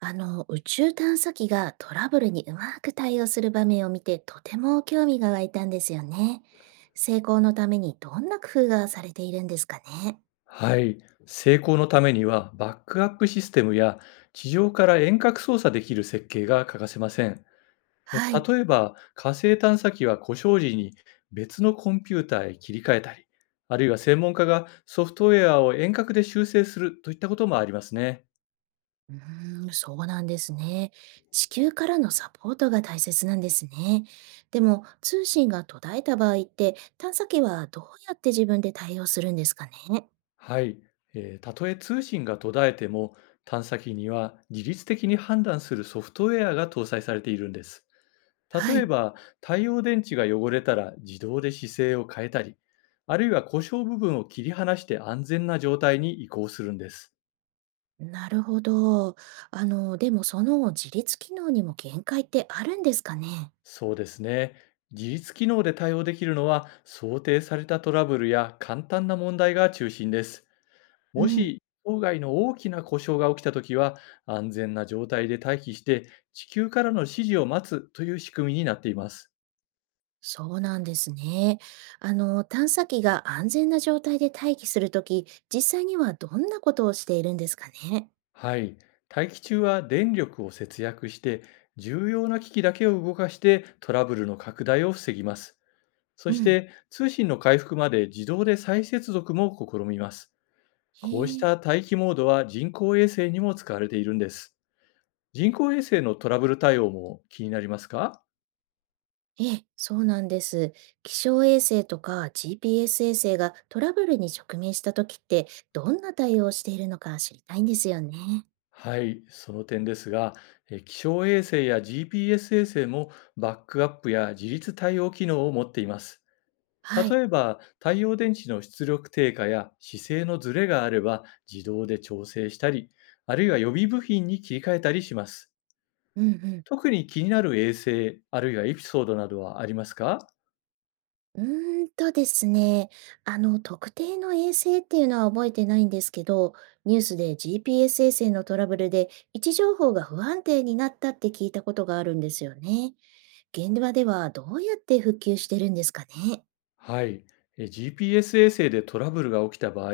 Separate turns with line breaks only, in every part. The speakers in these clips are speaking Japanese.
宇宙探査機がトラブルにうまく対応する場面を見てとても興味が湧いたんですよね。成功のためにどんな工夫がされているんですかね。
はい、成功のためにはバックアップシステムや地上から遠隔操作できる設計が欠かせません。例
はい。
えば火星探査機は故障時に別のコンピューターへ切り替えたり、あるいは専門家がソフトウェアを遠隔で修正するといったこともありますね。
そうなんですね。地球からのサポートが大切なんですね。でも、通信が途絶えた場合って、探査機はどうやって自分で対応するんですかね。
はい、たとえ通信が途絶えても探査機には自律的に判断するソフトウェアが搭載されているんです。
は
例え
い。
ば、太陽電池が汚れたら自動で姿勢を変えたり、あるいは故障部分を切り離して安全な状態に移行するんです。
なるほど。でもその自立機能にも限界ってあるんですかね。
そうですね。自律機能で対応できるのは、想定されたトラブルや簡単な問題が中心です。
う
も
ん。
し、当該の大きな故障が起きたときは、安全な状態で待機して、地球からの指示を待つという仕組みになっています。
そうなんですね。探査機が安全な状態で待機するとき、実際にはどんなことをしているんですかね。
はい。大気中は電力を節約して、重要な機器だけを動かしてトラブルの拡大を防ぎます。そ
う
し
ん、
て通信の回復まで自動で再接続も試みます。こうし
へえ、
た待機モードは人工衛星にも使われているんです。人工衛星のトラブル対応も気になりますか？
ええ、そうなんです。気象衛星とか GPS 衛星がトラブルに直面したときって、どんな対応をしているのか知りたいんですよね。
はい、その点ですが、気象衛星や GPS 衛星もバックアップや自立対応機能を持っています。
はい。
例えば、太陽電池の出力低下や姿勢のズレがあれば自動で調整したり、あるいは予備部品に切り替えたりします。
うんうん。
特に気になる衛星、あるいはエピソードなどはありますか？
うーんとですね、特定の衛星っていうのは覚えてないんですけど、ニュースで GPS 衛星のトラブルで位置情報が不安定になったって聞いたことがあるんですよね。現場ではどうやって復旧してるんですかね。
はい。GPS 衛星でトラブルが起きた場合、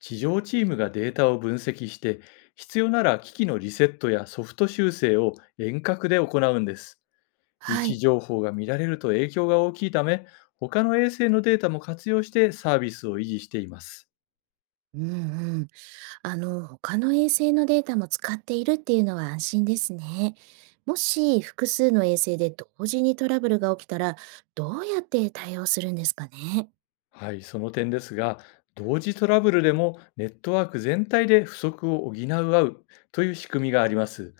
地上チームがデータを分析して、必要なら機器のリセットやソフト修正を遠隔で行うんです。位
は
置
い。
情報が乱れると影響が大きいため、他の衛星のデータも活用してサービスを維持しています。
うんうん。他の衛星のデータも使っているっていうのは安心ですね。もし複数の衛星で同時にトラブルが起きたら、どうやって対応するんですかね。
はい、その点ですが、同時トラブルでもネットワーク全体で不足を補う合うという仕組みがあります。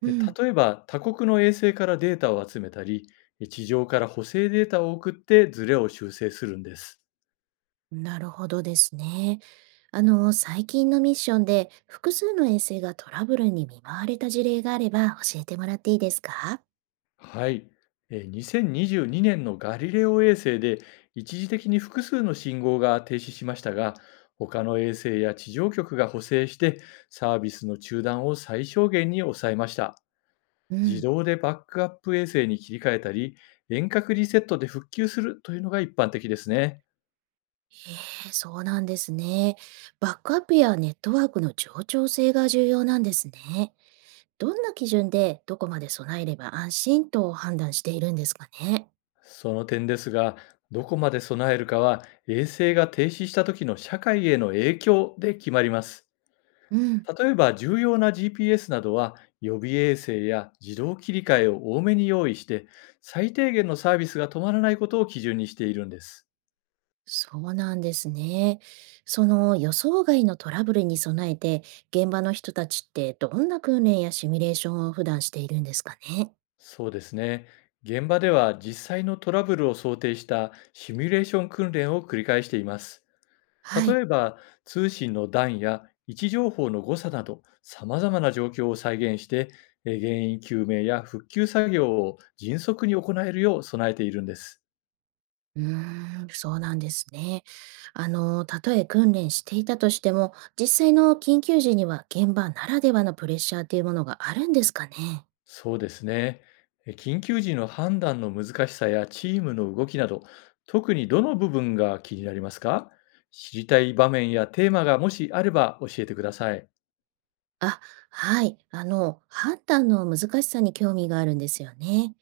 う
え
ん。
例えば、他国の衛星からデータを集めたり、地上から補正データを送ってズレを修正するんです。
なるほどですね。最近のミッションで複数の衛星がトラブルに見舞われた事例があれば教えてもらっていいですか？
はい。2022年のガリレオ衛星で一時的に複数の信号が停止しましたが、他の衛星や地上局が補正してサービスの中断を最小限に抑えました。
う
自
ん、
動でバックアップ衛星に切り替えたり、遠隔リセットで復旧するというのが一般的ですね。
ええ、そうなんですね。バックアップやネットワークの冗長性が重要なんですね。どんな基準でどこまで備えれば安心と判断しているんですかね？
その点ですが、どこまで備えるかは衛星が停止した時の社会への影響で決まります。
うん。
例えば重要な GPS などは予備衛星や自動切り替えを多めに用意して、最低限のサービスが止まらないことを基準にしているんです。
そうなんですね。その予想外のトラブルに備えて、現場の人たちってどんな訓練やシミュレーションを普段しているんですかね。
そうですね。現場では実際のトラブルを想定したシミュレーション訓練を繰り返しています。
は
例
い。
えば通信の段や位置情報の誤差など様々な状況を再現して、原因究明や復旧作業を迅速に行えるよう備えているんです。
うーそうなんですね。たとえ訓練していたとしても、実際の緊急時には現場ならではのプレッシャーというものがあるんですかね。
そうですね。緊急時の判断の難しさやチームの動きなど、特にどの部分が気になりますか？知りたい場面やテーマがもしあれば教えてください。
あ、はい。判断の難しさに興味があるんですよね。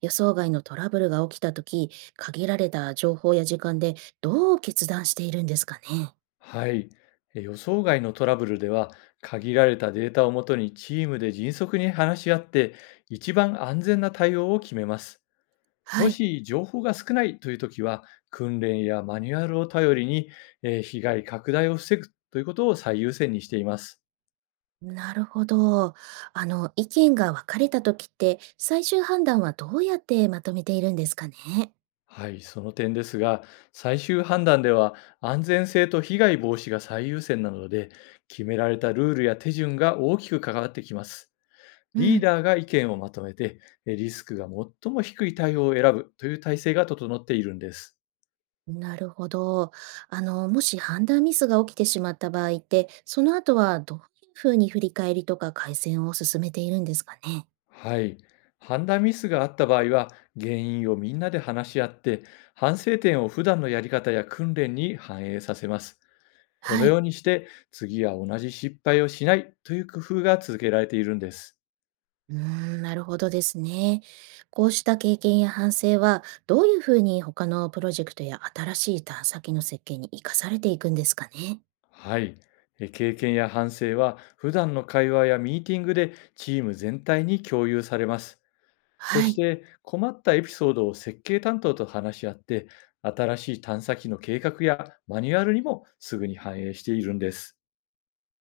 予想外のトラブルが起きたとき、限られた情報や時間でどう決断しているんですかね。
はい。予想外のトラブルでは、限られたデータをもとにチームで迅速に話し合って、一番安全な対応を決めます。
は
も
い。
し情報が少ないというときは、訓練やマニュアルを頼りに、被害拡大を防ぐということを最優先にしています。
なるほど。意見が分かれたときって、最終判断はどうやってまとめているんですかね。
はい、その点ですが、最終判断では安全性と被害防止が最優先なので、決められたルールや手順が大きく関わってきます。
う
リー
ん。
ダーが意見をまとめて、リスクが最も低い対応を選ぶという体制が整っているんです。
なるほど。もし判断ミスが起きてしまった場合って、その後はどういうふうに振り返りとか改善を進めているんですかね。
はい、判断ミスがあった場合は、原因をみんなで話し合って、反省点を普段のやり方や訓練に反映させます。この
は
よ
い。
うにして、次は同じ失敗をしないという工夫が続けられているんです。
うーなるほどですね。こうした経験や反省は、どういうふうに他のプロジェクトや新しい探査機の設計に生かされていくんですかね。
はい。経験や反省は普段の会話やミーティングでチーム全体に共有されます。そ
は
し
い。
て困ったエピソードを設計担当と話し合って、新しい探査機の計画やマニュアルにもすぐに反映しているんです。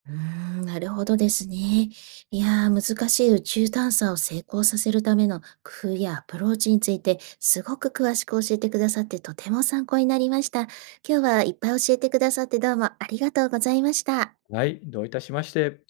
うーなるほどですね。いやー、難しい宇宙探査を成功させるための工夫やアプローチについて、すごく詳しく教えてくださってとても参考になりました。今日はいっぱい教えてくださってどうもありがとうございました。
はい、どういたしまして。